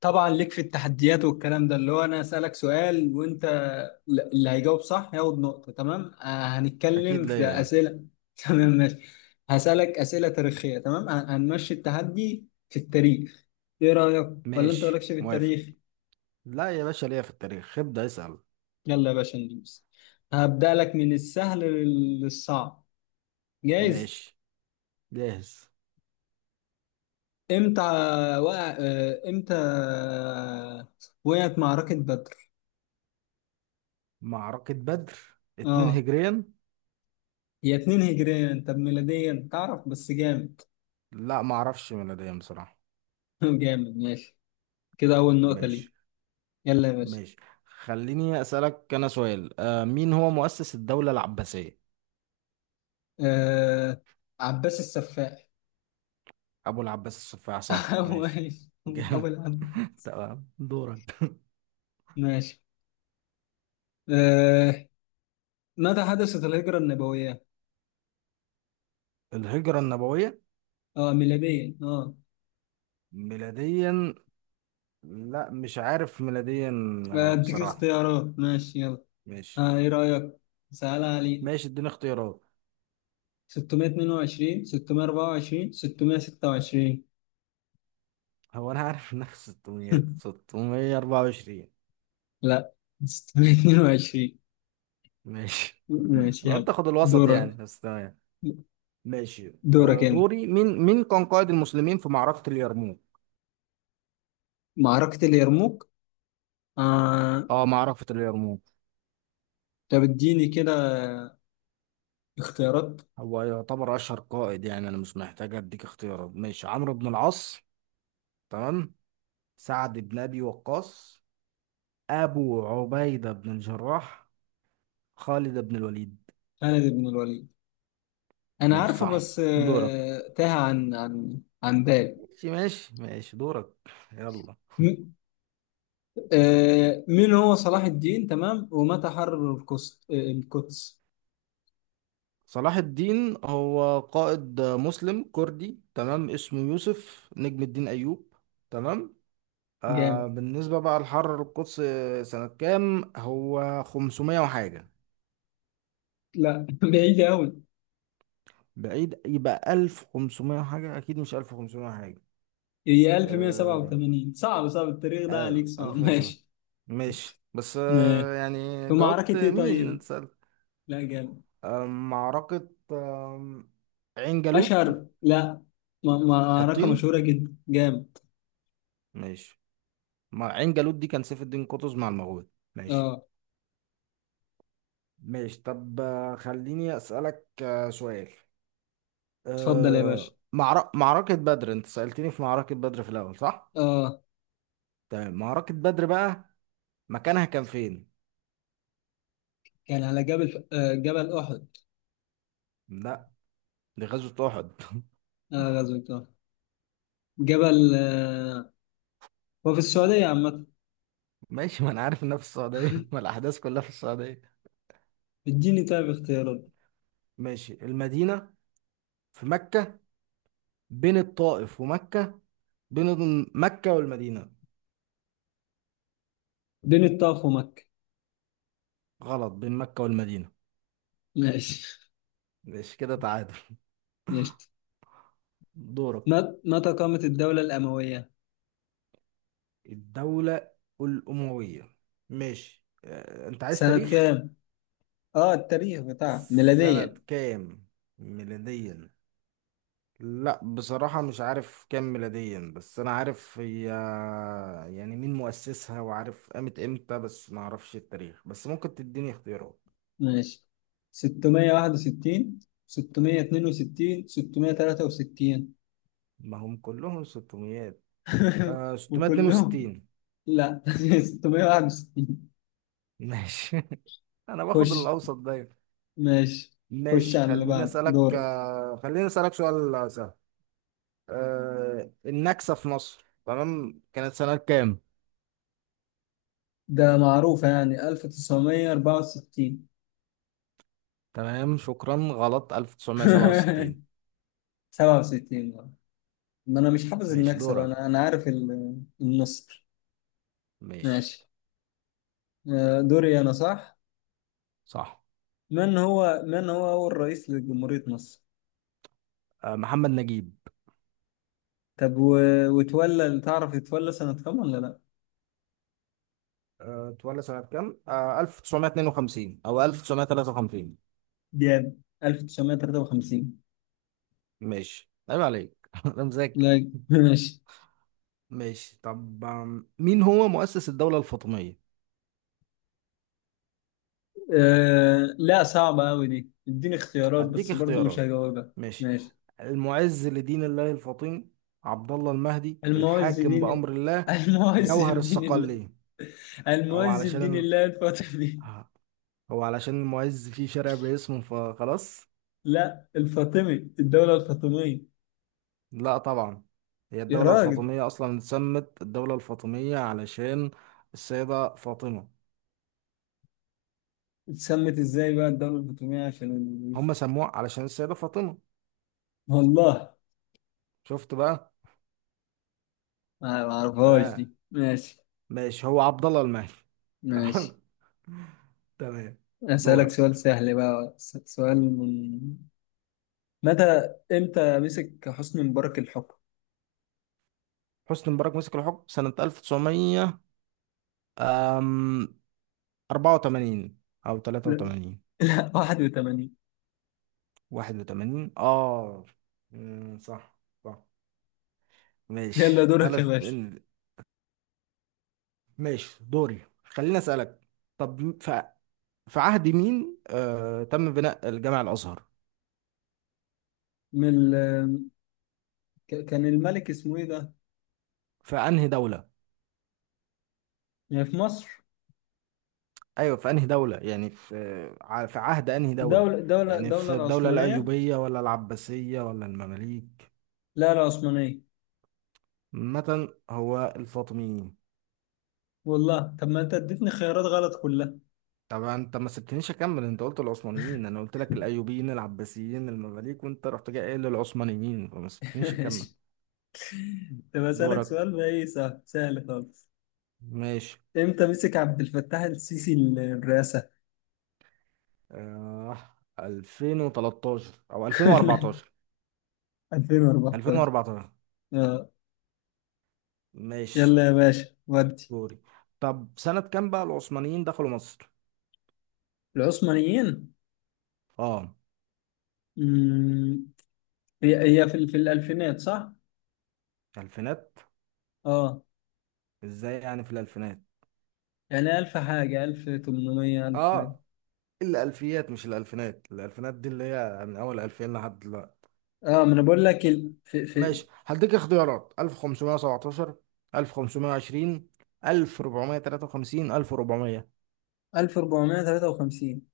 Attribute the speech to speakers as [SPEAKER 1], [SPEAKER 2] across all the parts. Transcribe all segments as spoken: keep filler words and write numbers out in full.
[SPEAKER 1] طبعا ليك في التحديات والكلام ده اللي هو انا اسالك سؤال وانت، ل- اللي هيجاوب صح ياخد نقطه. تمام. آه، هنتكلم
[SPEAKER 2] اكيد
[SPEAKER 1] في
[SPEAKER 2] ليا يعني.
[SPEAKER 1] اسئله. تمام، ماشي. هسالك اسئله تاريخيه، تمام. هن- هنمشي التحدي في التاريخ. ايه رايك، ولا انت
[SPEAKER 2] ماشي،
[SPEAKER 1] مالكش في
[SPEAKER 2] موافق.
[SPEAKER 1] التاريخ؟
[SPEAKER 2] لا يا باشا، ليا في التاريخ. ابدأ اسأل.
[SPEAKER 1] يلا يا باشا، ندوس. هبدا لك من السهل لل- للصعب. جايز؟
[SPEAKER 2] ماشي، جاهز.
[SPEAKER 1] امتى وقع آه، امتى وقعت معركه بدر؟
[SPEAKER 2] معركة بدر، اتنين
[SPEAKER 1] اه،
[SPEAKER 2] هجريا.
[SPEAKER 1] هي اتنين هجريا. انت ميلاديا تعرف؟ بس جامد.
[SPEAKER 2] لا معرفش ميلاديا بصراحة.
[SPEAKER 1] جامد، ماشي. كده أول نقطة لي.
[SPEAKER 2] ماشي،
[SPEAKER 1] يلا يا باشا.
[SPEAKER 2] ماشي. خليني اسألك انا سؤال. آه مين هو مؤسس الدولة العباسية؟
[SPEAKER 1] آه... عباس السفاح.
[SPEAKER 2] ابو العباس السفاح، صح. ماشي،
[SPEAKER 1] أول.
[SPEAKER 2] جامد.
[SPEAKER 1] أول عبد.
[SPEAKER 2] تمام، دورك.
[SPEAKER 1] ماشي. آه... متى حدثت الهجرة النبوية؟
[SPEAKER 2] الهجرة النبوية،
[SPEAKER 1] اه، ميلاديا. اه
[SPEAKER 2] ميلاديا. لا مش عارف ميلاديا، آه،
[SPEAKER 1] أديك
[SPEAKER 2] بصراحة.
[SPEAKER 1] اختيارات، ماشي. يلا،
[SPEAKER 2] ماشي،
[SPEAKER 1] آه إيه رأيك؟ سهل علي.
[SPEAKER 2] ماشي، اديني اختيارات.
[SPEAKER 1] ستمائة اثنين وعشرين، ستمية اربعة وعشرين، ستمائة ستة وعشرين.
[SPEAKER 2] هو انا عارف انها في ستمائة، ستمائة وأربعة وعشرين.
[SPEAKER 1] لا، ستمية اتنين وعشرين.
[SPEAKER 2] ماشي.
[SPEAKER 1] ماشي،
[SPEAKER 2] لو
[SPEAKER 1] يلا.
[SPEAKER 2] انت خد الوسط يعني،
[SPEAKER 1] دورك،
[SPEAKER 2] بس تمام. ماشي،
[SPEAKER 1] دورك
[SPEAKER 2] آه،
[SPEAKER 1] انت.
[SPEAKER 2] دوري. مين مين كان قائد المسلمين في معركة اليرموك؟
[SPEAKER 1] معركة اليرموك. آه
[SPEAKER 2] اه، معركة اليرموك.
[SPEAKER 1] طب اديني كده اختيارات.
[SPEAKER 2] هو يعتبر اشهر قائد، يعني انا مش محتاج اديك اختيارات. ماشي، عمرو بن العاص، تمام، سعد بن ابي وقاص، ابو عبيدة بن الجراح، خالد بن الوليد.
[SPEAKER 1] خالد بن الوليد. انا
[SPEAKER 2] ماشي،
[SPEAKER 1] عارفه
[SPEAKER 2] صح،
[SPEAKER 1] بس،
[SPEAKER 2] دورك.
[SPEAKER 1] آه، تاه عن عن عن بالي.
[SPEAKER 2] ماشي، ماشي، ماشي، دورك، يلا.
[SPEAKER 1] م- آه، مين هو صلاح الدين؟ تمام. ومتى حرر القدس؟ آه، القدس
[SPEAKER 2] صلاح الدين هو قائد مسلم كردي، تمام. اسمه يوسف نجم الدين أيوب، تمام. آه
[SPEAKER 1] جامد.
[SPEAKER 2] بالنسبة بقى لحرر القدس، سنة كام؟ هو خمسمية وحاجة.
[SPEAKER 1] لا بعيد قوي.
[SPEAKER 2] بعيد، يبقى ألف وخمسمائة وحاجة. أكيد مش ألف وخمسمائة وحاجة.
[SPEAKER 1] هي
[SPEAKER 2] آه
[SPEAKER 1] الف ومية سبعة وتمانين. صعب، صعب التاريخ ده
[SPEAKER 2] آه،
[SPEAKER 1] عليك. صعب
[SPEAKER 2] ألف ومتين سنة.
[SPEAKER 1] ماشي.
[SPEAKER 2] ماشي، بس
[SPEAKER 1] آه،
[SPEAKER 2] آه
[SPEAKER 1] في
[SPEAKER 2] يعني
[SPEAKER 1] معركة
[SPEAKER 2] جاوبت.
[SPEAKER 1] ايه؟
[SPEAKER 2] مين أنت
[SPEAKER 1] طيب،
[SPEAKER 2] سألت؟
[SPEAKER 1] لا جامد.
[SPEAKER 2] آه معركة، آه عين جالوت.
[SPEAKER 1] اشهر، لا. م- معركة
[SPEAKER 2] حطين.
[SPEAKER 1] مشهورة جدا، جامد.
[SPEAKER 2] ماشي. ما عين جالوت دي كان سيف الدين قطز مع المغول. ماشي،
[SPEAKER 1] اه،
[SPEAKER 2] ماشي. طب، آه، خليني أسألك آه، سؤال.
[SPEAKER 1] اتفضل يا باشا.
[SPEAKER 2] أه... معر... معركة بدر. انت سألتني في معركة بدر في الأول، صح؟
[SPEAKER 1] اه،
[SPEAKER 2] تمام، معركة بدر بقى، مكانها كان فين؟
[SPEAKER 1] كان على جبل، آه، جبل احد.
[SPEAKER 2] لا، دي غزوة أحد.
[SPEAKER 1] اه، غزوة طه. جبل آه، هو في السعودية عامة.
[SPEAKER 2] ماشي، ما أنا عارف إنها في السعودية. ما الأحداث كلها في السعودية.
[SPEAKER 1] اديني طيب اختيارات.
[SPEAKER 2] ماشي، المدينة، في مكة، بين الطائف ومكة، بين مكة والمدينة.
[SPEAKER 1] بين الطائف ومكة.
[SPEAKER 2] غلط، بين مكة والمدينة.
[SPEAKER 1] ماشي،
[SPEAKER 2] ماشي، كده تعادل.
[SPEAKER 1] ماشي.
[SPEAKER 2] دورك.
[SPEAKER 1] مت- متى قامت الدولة الأموية؟
[SPEAKER 2] الدولة الأموية. ماشي، آه، أنت عايز
[SPEAKER 1] سنة
[SPEAKER 2] تاريخ؟
[SPEAKER 1] كام؟ اه، التاريخ بتاعها
[SPEAKER 2] سنة
[SPEAKER 1] ميلاديا،
[SPEAKER 2] كام، ميلاديا؟ لا بصراحة مش عارف كام ميلاديا، بس أنا عارف هي. يعني مين مؤسسها، وعارف قامت إمتى، بس ما أعرفش التاريخ. بس ممكن تديني اختيارات.
[SPEAKER 1] ماشي. ستمية واحد وستين، ستمية اتنين وستين، ستمية تلاتة وستين.
[SPEAKER 2] ما هم كلهم ستمائة. آه
[SPEAKER 1] وكلهم.
[SPEAKER 2] ستمائة واثنين وستين.
[SPEAKER 1] لا ستمية واحد وستين.
[SPEAKER 2] ماشي، أنا
[SPEAKER 1] خش،
[SPEAKER 2] باخد الأوسط دايما.
[SPEAKER 1] ماشي. خش
[SPEAKER 2] ماشي،
[SPEAKER 1] على اللي
[SPEAKER 2] خليني
[SPEAKER 1] بعده
[SPEAKER 2] أسألك
[SPEAKER 1] دور.
[SPEAKER 2] آه خليني أسألك سؤال سهل. آه النكسة في مصر، تمام، كانت سنة كام؟
[SPEAKER 1] ده معروفة، يعني الف وتسعمية اربعة وستين.
[SPEAKER 2] تمام، شكرا، غلط. ألف وتسعمية وسبعة وستين.
[SPEAKER 1] سبعة وستين بقى. ما انا مش حافظ
[SPEAKER 2] ماشي،
[SPEAKER 1] النكسة بقى.
[SPEAKER 2] دورك.
[SPEAKER 1] انا انا عارف ال- النصر.
[SPEAKER 2] ماشي،
[SPEAKER 1] ماشي. آه، دوري انا، صح.
[SPEAKER 2] صح.
[SPEAKER 1] من هو من هو اول رئيس لجمهورية مصر؟
[SPEAKER 2] آه محمد نجيب.
[SPEAKER 1] طب و... وتولى، تعرف يتولى سنة كام ولا لا؟
[SPEAKER 2] آه، اتولد سنة كام؟ آه ألف وتسعمية واتنين وخمسين أو ألف وتسعمية وتلاتة وخمسين.
[SPEAKER 1] جاب الف وتسعمية تلاتة وخمسين.
[SPEAKER 2] ماشي، عيب عليك، أنا مذاكر.
[SPEAKER 1] لا ماشي.
[SPEAKER 2] ماشي، طب، آم، مين هو مؤسس الدولة الفاطمية؟
[SPEAKER 1] آه... لا، صعبة قوي دي. اديني اختيارات
[SPEAKER 2] هديك
[SPEAKER 1] بس برضو مش
[SPEAKER 2] اختيارات،
[SPEAKER 1] هجاوبها.
[SPEAKER 2] ماشي.
[SPEAKER 1] ماشي.
[SPEAKER 2] المعز لدين الله الفاطمي، عبد الله المهدي،
[SPEAKER 1] المعز
[SPEAKER 2] الحاكم
[SPEAKER 1] دين
[SPEAKER 2] بأمر الله،
[SPEAKER 1] المعز
[SPEAKER 2] جوهر
[SPEAKER 1] دين الله.
[SPEAKER 2] الصقلية. هو
[SPEAKER 1] المعز دين
[SPEAKER 2] علشان ال...
[SPEAKER 1] الله الفاطمي.
[SPEAKER 2] ها- هو علشان المعز فيه شارع باسمه فخلاص.
[SPEAKER 1] لا، الفاطمي. الدولة الفاطمية.
[SPEAKER 2] لا طبعا. هي
[SPEAKER 1] يا
[SPEAKER 2] الدولة
[SPEAKER 1] راجل،
[SPEAKER 2] الفاطمية أصلا اتسمت الدولة الفاطمية علشان السيدة فاطمة.
[SPEAKER 1] اتسمت ازاي بقى الدولة الفاطمية؟ عشان الإنجليز.
[SPEAKER 2] هم سموها علشان السيدة فاطمة.
[SPEAKER 1] والله
[SPEAKER 2] شفت بقى.
[SPEAKER 1] ما ما اعرفهاش دي.
[SPEAKER 2] اه.
[SPEAKER 1] ماشي.
[SPEAKER 2] ماشي، هو عبد الله المهدي،
[SPEAKER 1] ماشي،
[SPEAKER 2] تمام. تمام،
[SPEAKER 1] اسألك سؤال
[SPEAKER 2] دورك.
[SPEAKER 1] سهل بقى. س- سؤال. من متى امتى مسك حسني مبارك الحكم؟
[SPEAKER 2] حسني مبارك مسك الحكم سنة ألف وتسعمية، أم اربعة وتمانين أو
[SPEAKER 1] لا،
[SPEAKER 2] ثلاثة وثمانين،
[SPEAKER 1] لا واحد وتمانين.
[SPEAKER 2] واحد وثمانين. اه. أمم، صح، صح. ماشي،
[SPEAKER 1] يلا دورك يا
[SPEAKER 2] بالاس
[SPEAKER 1] باشا.
[SPEAKER 2] ال... ماشي، دوري، خليني اسالك. طب، ف... في عهد مين آه... تم بناء الجامع الازهر؟
[SPEAKER 1] من ال... ك- كان الملك اسمه ايه ده؟
[SPEAKER 2] في انهي دوله؟
[SPEAKER 1] يعني في مصر.
[SPEAKER 2] ايوه، في انهي دوله، يعني في ع- في عهد انهي دوله؟
[SPEAKER 1] دولة دولة
[SPEAKER 2] يعني
[SPEAKER 1] دولة
[SPEAKER 2] في الدوله
[SPEAKER 1] العثمانية.
[SPEAKER 2] الايوبيه ولا العباسيه ولا المماليك
[SPEAKER 1] لا، العثمانية.
[SPEAKER 2] مثلا، هو الفاطميين.
[SPEAKER 1] والله. طب ما انت اديتني خيارات غلط كلها.
[SPEAKER 2] طبعا انت ما سبتنيش اكمل. انت قلت العثمانيين، انا قلت لك الايوبيين العباسيين المماليك وانت رحت جاي قايل للعثمانيين، فما سبتنيش
[SPEAKER 1] ماشي.
[SPEAKER 2] اكمل.
[SPEAKER 1] طب أسألك
[SPEAKER 2] دورك.
[SPEAKER 1] سؤال بقى، إيه؟ سهل، سهل خالص.
[SPEAKER 2] ماشي.
[SPEAKER 1] إمتى مسك عبد الفتاح السيسي الرئاسة؟
[SPEAKER 2] آه الفين وتلتاشر او ألفين وأربعة عشر.
[SPEAKER 1] الفين واربعتاشر.
[SPEAKER 2] الفين واربعتاشر.
[SPEAKER 1] آه.
[SPEAKER 2] ماشي،
[SPEAKER 1] يلا يا باشا، ودي.
[SPEAKER 2] دوري. طب سنة كام بقى العثمانيين دخلوا مصر؟
[SPEAKER 1] العثمانيين.
[SPEAKER 2] اه،
[SPEAKER 1] مم، هي هي في ال- في الألفينات، صح؟
[SPEAKER 2] الفينات.
[SPEAKER 1] آه،
[SPEAKER 2] ازاي يعني في الالفينات؟
[SPEAKER 1] يعني ألف حاجة، ألف تمنمية، ألف.
[SPEAKER 2] اه، الالفيات مش الالفينات. الالفينات دي اللي هي من اول الفين لحد دلوقتي.
[SPEAKER 1] آه، ما أنا بقول لك ال... في في
[SPEAKER 2] ماشي، هديك اختيارات: ألف وخمسمائة وسبعة عشر، ألف وخمسمائة وعشرين، ألف وأربعمائة وثلاثة وخمسين، ألف وأربعمائة.
[SPEAKER 1] ألف وأربعمائة وثلاثة وخمسين.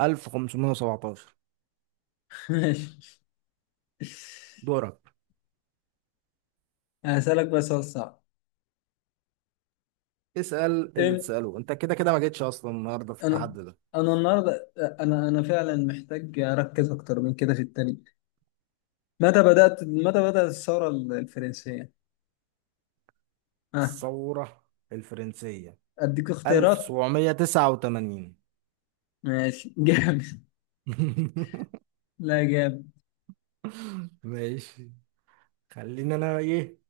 [SPEAKER 2] ألف وخمسمائة وسبعة عشر.
[SPEAKER 1] ماشي.
[SPEAKER 2] دورك.
[SPEAKER 1] هسألك بس سؤال صعب.
[SPEAKER 2] اسأل اللي
[SPEAKER 1] إم-
[SPEAKER 2] تسأله، انت كده كده ما جيتش اصلا النهارده في
[SPEAKER 1] انا
[SPEAKER 2] التحدي ده.
[SPEAKER 1] انا النهارده، انا انا فعلا محتاج اركز اكتر من كده في التاريخ. متى بدات، متى بدات الثوره الفرنسيه. اه،
[SPEAKER 2] الثورة الفرنسية،
[SPEAKER 1] اديك اختيارات.
[SPEAKER 2] ألف وسبعمية وتسعة وتمانين.
[SPEAKER 1] ماشي جامد. لا، جامد.
[SPEAKER 2] ماشي، خليني انا ايه،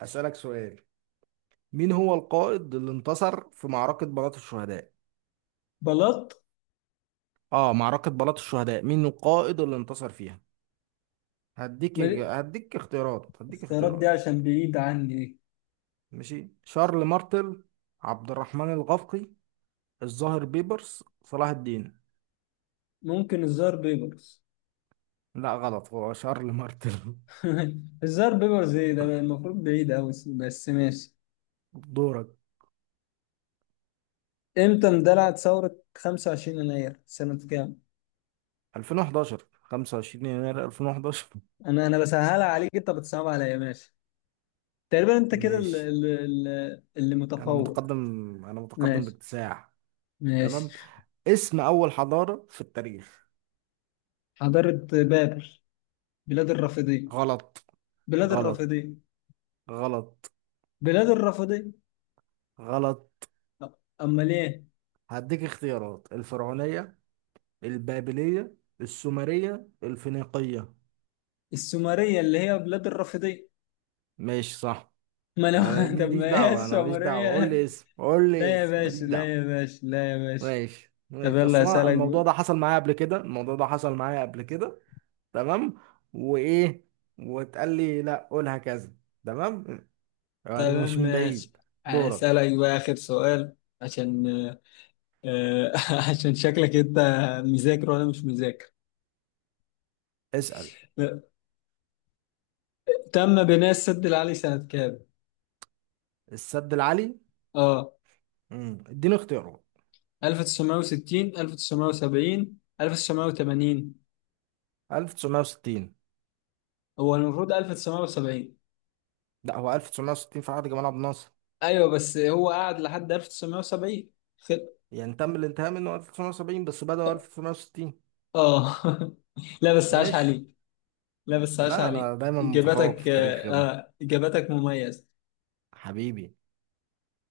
[SPEAKER 2] اسألك سؤال. مين هو القائد اللي انتصر في معركة بلاط الشهداء؟
[SPEAKER 1] بلاط.
[SPEAKER 2] اه، معركة بلاط الشهداء، مين القائد اللي انتصر فيها؟ هديك
[SPEAKER 1] ما-
[SPEAKER 2] هديك اختيارات هديك
[SPEAKER 1] الاختيارات
[SPEAKER 2] اختيارات
[SPEAKER 1] دي عشان بعيد عني.
[SPEAKER 2] ماشي، شارل مارتل، عبد الرحمن الغفقي، الظاهر بيبرس، صلاح الدين.
[SPEAKER 1] ممكن الزار بيبرز.
[SPEAKER 2] لا، غلط، هو شارل مارتل.
[SPEAKER 1] الزار بيبرز ايه ده؟ المفروض بعيد قوي، بس ماشي.
[SPEAKER 2] دورك.
[SPEAKER 1] امتى اندلعت ثوره 25 يناير سنه كام؟
[SPEAKER 2] الفين وحداشر، خمسة وعشرين يناير الفين وحداشر.
[SPEAKER 1] انا انا بسهلها عليك، انت بتصعب عليا، ماشي. تقريبا انت كده ال-
[SPEAKER 2] ماشي،
[SPEAKER 1] ال- ال- اللي
[SPEAKER 2] انا
[SPEAKER 1] متفوق.
[SPEAKER 2] متقدم، انا متقدم
[SPEAKER 1] ماشي،
[SPEAKER 2] باكتساح.
[SPEAKER 1] ماشي.
[SPEAKER 2] تمام، اسم اول حضارة في التاريخ.
[SPEAKER 1] حضارة بابل. بلاد الرافدين.
[SPEAKER 2] غلط،
[SPEAKER 1] بلاد
[SPEAKER 2] غلط،
[SPEAKER 1] الرافدين.
[SPEAKER 2] غلط،
[SPEAKER 1] بلاد الرافدين.
[SPEAKER 2] غلط.
[SPEAKER 1] أ- امال ايه؟
[SPEAKER 2] هديك اختيارات: الفرعونية، البابلية، السومرية، الفينيقية.
[SPEAKER 1] السومرية اللي هي بلاد الرافدين.
[SPEAKER 2] ماشي، صح.
[SPEAKER 1] ما
[SPEAKER 2] انا
[SPEAKER 1] انا طب
[SPEAKER 2] ماليش
[SPEAKER 1] ما هي
[SPEAKER 2] دعوة، انا ماليش دعوة، قول
[SPEAKER 1] السومرية.
[SPEAKER 2] لي اسم، قول لي
[SPEAKER 1] لا يا
[SPEAKER 2] اسم، ماليش
[SPEAKER 1] باشا، لا يا
[SPEAKER 2] دعوة.
[SPEAKER 1] باشا، لا يا باشا.
[SPEAKER 2] ماشي،
[SPEAKER 1] طب
[SPEAKER 2] ماشي،
[SPEAKER 1] يلا
[SPEAKER 2] اصل أنا
[SPEAKER 1] اسالك بقى.
[SPEAKER 2] الموضوع ده حصل معايا قبل كده، الموضوع ده حصل معايا قبل كده. تمام، وايه وتقال لي لا قولها كذا. تمام، يعني
[SPEAKER 1] تمام،
[SPEAKER 2] مش من
[SPEAKER 1] ماشي.
[SPEAKER 2] بعيد. دورك،
[SPEAKER 1] اسالك بقى اخر سؤال، عشان آه، عشان شكلك انت مذاكر وانا مش مذاكر.
[SPEAKER 2] اسأل.
[SPEAKER 1] تم بناء السد العالي سنة كام؟
[SPEAKER 2] السد العالي.
[SPEAKER 1] اه،
[SPEAKER 2] امم اديني اختياره.
[SPEAKER 1] ألف وتسعمائة وستين، ألف وتسعمائة وسبعين، ألف وتسعمائة وثمانين.
[SPEAKER 2] ألف وتسعمية وستين.
[SPEAKER 1] هو المفروض ألف وتسعمائة وسبعين.
[SPEAKER 2] لا، هو ألف وتسعمية وستين في عهد جمال عبد الناصر.
[SPEAKER 1] ايوه، بس هو قعد لحد الف وتسعمية سبعين. خل...
[SPEAKER 2] يعني تم الانتهاء منه ألف وتسعمية وسبعين بس بدأوا ألف وتسعمية وستين.
[SPEAKER 1] اه لا بس عاش
[SPEAKER 2] ماشي،
[SPEAKER 1] عليك. لا بس عاش
[SPEAKER 2] لا، انا
[SPEAKER 1] عليك.
[SPEAKER 2] دايما متفوق في
[SPEAKER 1] اجاباتك،
[SPEAKER 2] التاريخ
[SPEAKER 1] اه
[SPEAKER 2] يا ابني.
[SPEAKER 1] آه، اجاباتك مميزة.
[SPEAKER 2] حبيبي.